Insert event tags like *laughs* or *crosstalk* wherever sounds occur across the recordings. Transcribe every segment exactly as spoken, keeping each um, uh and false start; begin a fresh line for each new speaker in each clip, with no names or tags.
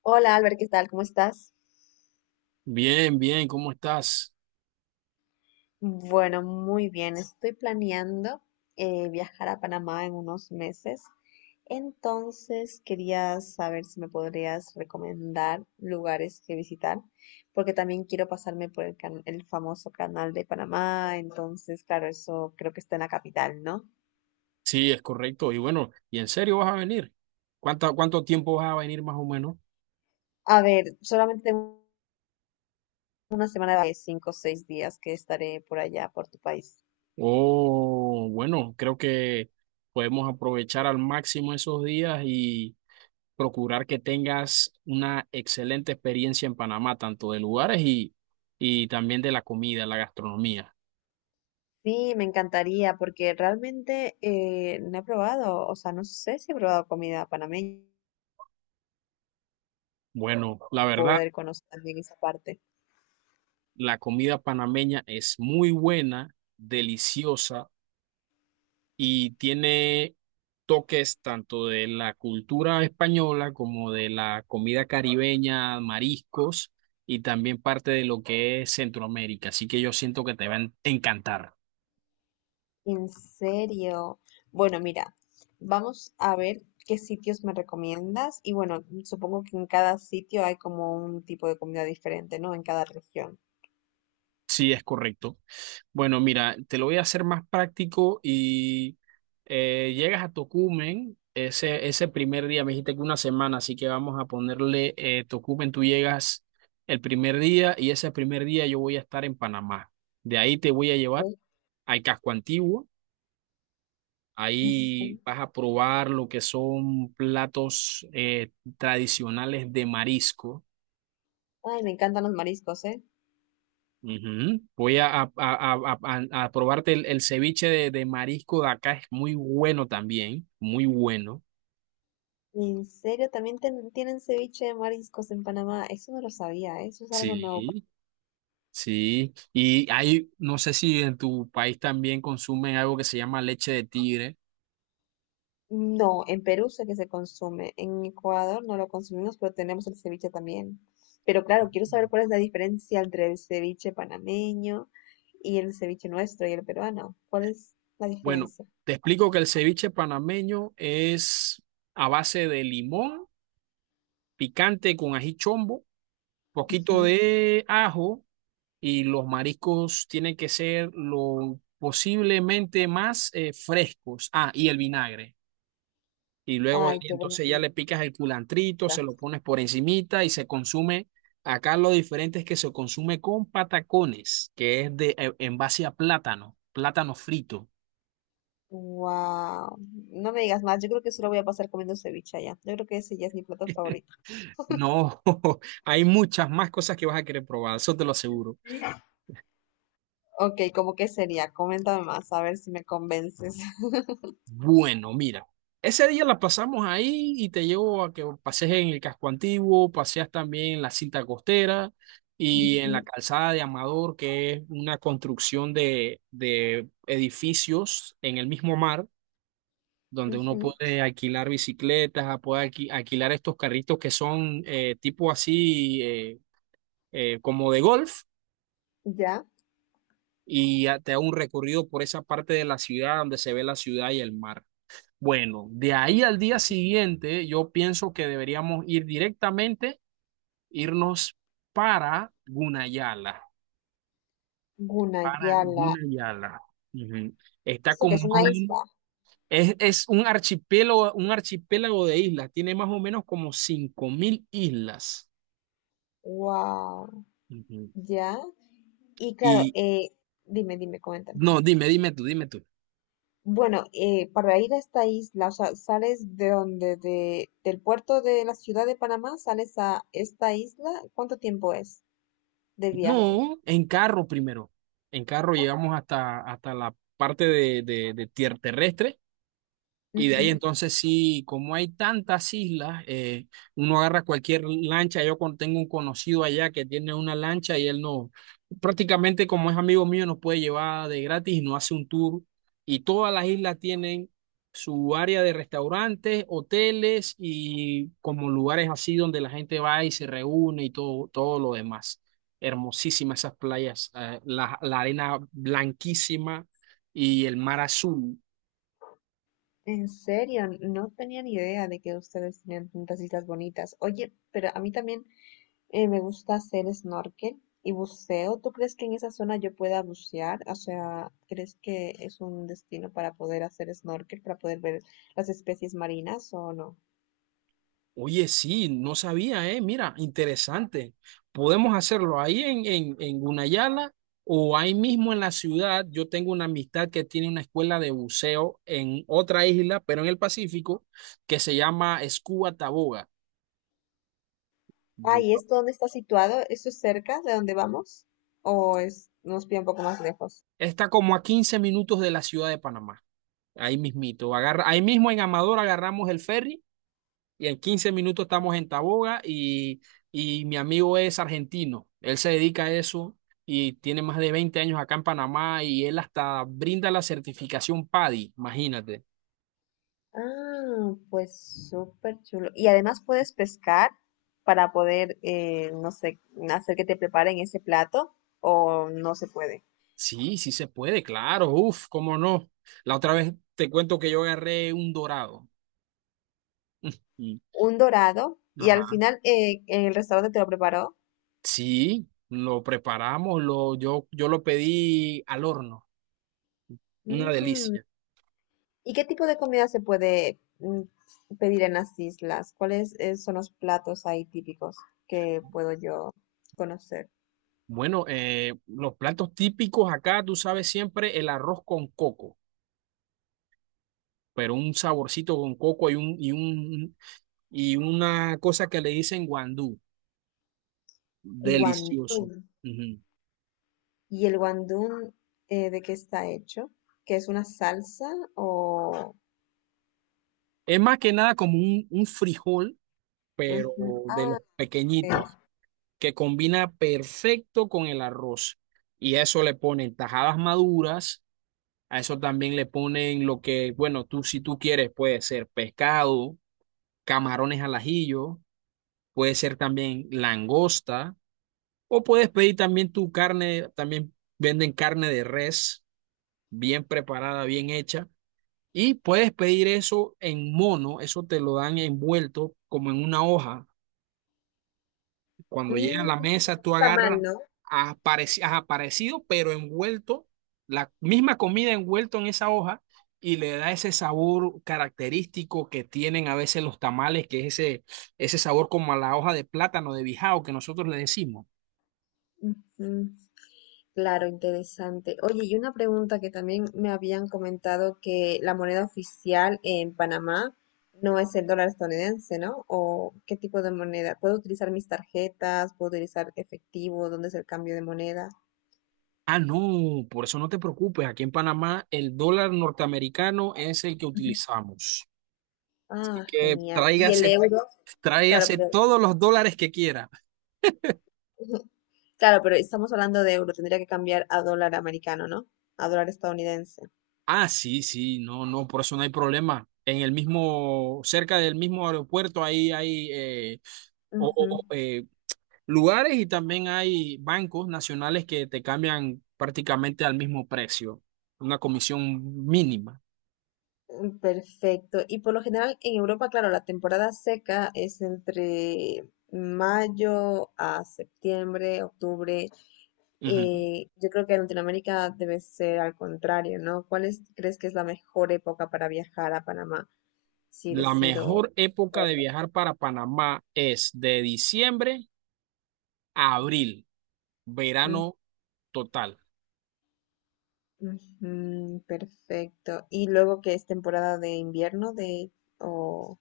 Hola Albert, ¿qué tal? ¿Cómo estás?
Bien, bien, ¿cómo estás?
Bueno, muy bien. Estoy planeando eh, viajar a Panamá en unos meses. Entonces, quería saber si me podrías recomendar lugares que visitar, porque también quiero pasarme por el, can- el famoso canal de Panamá. Entonces, claro, eso creo que está en la capital, ¿no?
Sí, es correcto. Y bueno, ¿y en serio vas a venir? ¿Cuánto, cuánto tiempo vas a venir más o menos?
A ver, solamente tengo una semana de cinco o seis días que estaré por allá, por tu país.
Oh, bueno, creo que podemos aprovechar al máximo esos días y procurar que tengas una excelente experiencia en Panamá, tanto de lugares y, y también de la comida, la gastronomía.
Sí, me encantaría porque realmente eh, no he probado, o sea, no sé si he probado comida panameña,
Bueno, la verdad,
poder conocer también esa parte.
la comida panameña es muy buena, deliciosa y tiene toques tanto de la cultura española como de la comida caribeña, mariscos y también parte de lo que es Centroamérica. Así que yo siento que te va a encantar.
En serio. Bueno, mira, vamos a ver qué sitios me recomiendas y bueno, supongo que en cada sitio hay como un tipo de comida diferente, ¿no? En cada región.
Sí, es correcto. Bueno, mira, te lo voy a hacer más práctico y eh, llegas a Tocumen. Ese, ese primer día, me dijiste que una semana, así que vamos a ponerle eh, Tocumen, tú llegas el primer día y ese primer día yo voy a estar en Panamá. De ahí te voy a llevar,
Ok.
hay casco antiguo, ahí
Ujú.
vas a probar lo que son platos eh, tradicionales de marisco.
Ay, me encantan los mariscos, ¿eh?
Ujú. Voy a, a- a- a- a- a probarte el, el ceviche de, de marisco de acá, es muy bueno también, muy bueno.
En serio, también ten- tienen ceviche de mariscos en Panamá. Eso no lo sabía, ¿eh? Eso es algo nuevo.
Sí, sí. Y hay, no sé si en tu país también consumen algo que se llama leche de tigre.
No, en Perú sé que se consume, en Ecuador no lo consumimos, pero tenemos el ceviche también. Pero claro, quiero saber cuál es la diferencia entre el ceviche panameño y el ceviche nuestro y el peruano. ¿Cuál es la
Bueno,
diferencia?
te explico que el ceviche panameño es a base de limón picante con ají chombo, poquito
Ujú.
de ajo y los mariscos tienen que ser lo posiblemente más eh, frescos. Ah, y el vinagre. Y luego de
Ay,
ahí,
qué buena
entonces ya
pinta.
le picas el culantrito, se lo pones por encimita y se consume. Acá lo diferente es que se consume con patacones, que es de eh, en base a plátano, plátano frito.
Wow. No me digas más, yo creo que solo voy a pasar comiendo ceviche allá. Yo creo que ese ya es mi plato favorito.
No, *laughs* hay muchas más cosas que vas a querer probar, eso te lo aseguro.
Ok, ¿cómo que sería? Coméntame más, a ver si me convences. *laughs*
Bueno, mira, ese día la pasamos ahí y te llevo a que pasees en el casco antiguo, paseas también en la cinta costera y en la
Ujú,
calzada de Amador, que es una construcción de, de edificios en el mismo mar, donde uno
ujú.
puede alquilar bicicletas, puede alqui- alquilar estos carritos que son eh, tipo así eh, eh, como de golf,
Ya,
y ya te da un recorrido por esa parte de la ciudad donde se ve la ciudad y el mar. Bueno, de ahí al día siguiente, yo pienso que deberíamos ir directamente, irnos para Gunayala, para
Gunayala.
Gunayala. Ujú. Está
¿Esto que
como
es
más o
una isla?
menos, es, es un archipiélago, un archipiélago de islas, tiene más o menos como cinco mil islas.
Wow,
Ujú.
ya. Y claro,
Y
eh, dime, dime, coméntame.
no, dime, dime tú, dime tú.
Bueno, eh, para ir a esta isla, o sea, sales de donde, de, del puerto de la ciudad de Panamá, sales a esta isla, ¿cuánto tiempo es de viaje?
No, en carro primero. En carro llegamos hasta, hasta la parte de, de, de tierra terrestre. Y de ahí
Ujú.
entonces sí, como hay tantas islas, eh, uno agarra cualquier lancha. Yo con- tengo un conocido allá que tiene una lancha y él no, prácticamente como es amigo mío, nos puede llevar de gratis y nos hace un tour. Y todas las islas tienen su área de restaurantes, hoteles y como lugares así donde la gente va y se reúne y todo, todo lo demás. Hermosísimas esas playas, eh, la, la arena blanquísima y el mar azul.
En serio, no tenía ni idea de que ustedes tenían tantas islas bonitas. Oye, pero a mí también eh, me gusta hacer snorkel y buceo. ¿Tú crees que en esa zona yo pueda bucear? O sea, ¿crees que es un destino para poder hacer snorkel, para poder ver las especies marinas o no?
Oye, sí, no sabía, ¿eh? Mira, interesante. Podemos hacerlo ahí en, en, en Gunayala o ahí mismo en la ciudad. Yo tengo una amistad que tiene una escuela de buceo en otra isla, pero en el Pacífico, que se llama Scuba Taboga.
Ah,
Yo,
¿y esto dónde está situado? ¿Esto es cerca de donde vamos? ¿O es, nos pide un poco más lejos?
está como a quince minutos de la ciudad de Panamá, ahí mismito. Agarra, ahí mismo en Amador agarramos el ferry y en quince minutos estamos en Taboga y, y mi amigo es argentino, él se dedica a eso y tiene más de veinte años acá en Panamá y él hasta brinda la certificación PADI, imagínate.
Ah, pues súper chulo. Y además puedes pescar para poder, eh, no sé, hacer que te preparen ese plato o no se puede.
Sí, sí se puede, claro, uf, cómo no. La otra vez te cuento que yo agarré un dorado. *laughs* Y-
Un dorado y al
Ajá.
final eh, el restaurante te lo preparó.
Sí, lo preparamos, lo, yo, yo lo pedí al horno, una
Mm,
delicia.
¿Y qué tipo de comida se puede mm, pedir en las islas? ¿Cuáles eh, son los platos ahí típicos que puedo yo conocer?
Bueno, eh, los platos típicos acá, tú sabes siempre, el arroz con coco, pero un saborcito con coco y, un, y, un, y una cosa que le dicen guandú.
Guandún.
Delicioso. Ujú.
¿Y el guandún eh, de qué está hecho? ¿Que es una salsa o...?
Es más que nada como un, un frijol, pero
Ujú.
de
Ah,
los
ok.
pequeñitos, que combina perfecto con el arroz. Y a eso le ponen tajadas maduras, a eso también le ponen lo que, bueno, tú si tú quieres puede ser pescado, camarones al ajillo, puede ser también langosta, o puedes pedir también tu carne, también venden carne de res, bien preparada, bien hecha. Y puedes pedir eso en mono, eso te lo dan envuelto como en una hoja. Cuando llega a
Mm,
la mesa, tú
está mal,
agarras,
¿no?
has aparecido, pero envuelto, la misma comida envuelto en esa hoja y le da ese sabor característico que tienen a veces los tamales, que es ese, ese sabor como a la hoja de plátano de bijao que nosotros le decimos.
Ujú. Claro, interesante. Oye, y una pregunta que también me habían comentado que la moneda oficial en Panamá no es el dólar estadounidense, ¿no? ¿O qué tipo de moneda? ¿Puedo utilizar mis tarjetas? ¿Puedo utilizar efectivo? ¿Dónde es el cambio de moneda?
Ah, no, por eso no te preocupes. Aquí en Panamá el dólar norteamericano es el que
Ujú.
utilizamos. Así
Ah,
que
genial. ¿Y el
tráigase,
euro? Claro,
tráigase
pero
todos los dólares que quiera.
*laughs* claro, pero estamos hablando de euro, tendría que cambiar a dólar americano, ¿no? A dólar estadounidense.
Ah, sí, sí, no, no, por eso no hay problema. En el mismo, cerca del mismo aeropuerto, ahí hay eh, o- o-
Ujú.
o, eh, lugares y también hay bancos nacionales que te cambian prácticamente al mismo precio, una comisión mínima.
Mm, perfecto. Y por lo general en Europa, claro, la temporada seca es entre mayo a septiembre, octubre.
Ujú.
Y yo creo que en Latinoamérica debe ser al contrario, ¿no? ¿Cuál es- crees que es la mejor época para viajar a Panamá si
La
decido
mejor época de
hacerlo?
viajar para Panamá es de diciembre a abril,
Mm,
verano total.
ujú, perfecto. Y luego que es temporada de invierno de o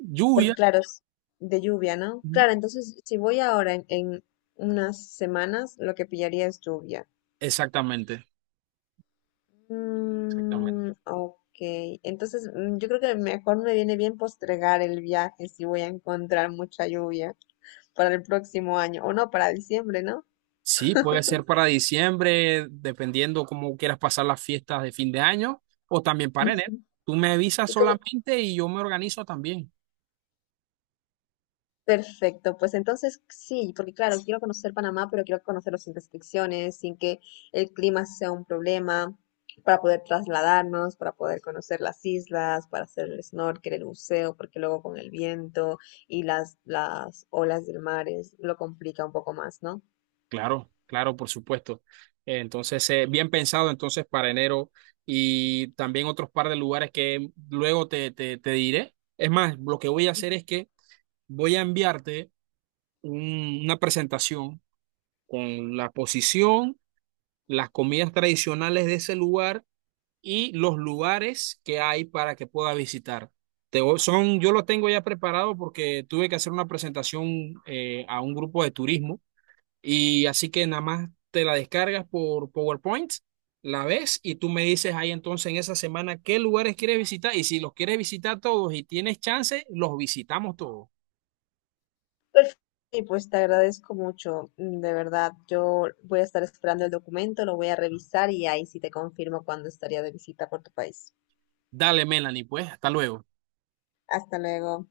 Lluvia.
porque claro, es de lluvia, ¿no?
Ujú.
Claro, entonces si voy ahora en, en unas semanas, lo que pillaría es lluvia.
Exactamente, exactamente.
Mm, ok, entonces mm, yo creo que mejor me viene bien postergar el viaje si voy a encontrar mucha lluvia para el próximo año, o no, para diciembre, ¿no?
Sí, puede ser para diciembre, dependiendo cómo quieras pasar las fiestas de fin de año, o también para enero.
Ujú.
Tú me avisas
Y como,
solamente y yo me organizo también.
perfecto, pues entonces sí, porque claro, quiero conocer Panamá, pero quiero conocerlo sin restricciones, sin que el clima sea un problema, para poder trasladarnos, para poder conocer las islas, para hacer el snorkel, el buceo, porque luego con el viento y las, las olas del mar es- lo complica un poco más, ¿no?
Claro, claro, por supuesto. Eh, Entonces, eh, bien pensado entonces para enero y también otros par de lugares que luego te, te, te diré. Es más, lo que voy a hacer es que voy a enviarte un- una presentación con la posición, las comidas tradicionales de ese lugar y los lugares que hay para que puedas visitar. Te voy- son, yo lo tengo ya preparado porque tuve que hacer una presentación eh, a un grupo de turismo y así que nada más te la descargas por PowerPoint, la ves y tú me dices ahí entonces en esa semana qué lugares quieres visitar y si los quieres visitar todos y tienes chance, los visitamos todos.
Perfecto. Y pues te agradezco mucho, mm, de verdad. Yo voy a estar esperando el documento, lo voy a revisar y ahí sí te confirmo cuándo estaría de visita por tu país.
Dale, Melanie, pues, hasta luego.
Hasta luego.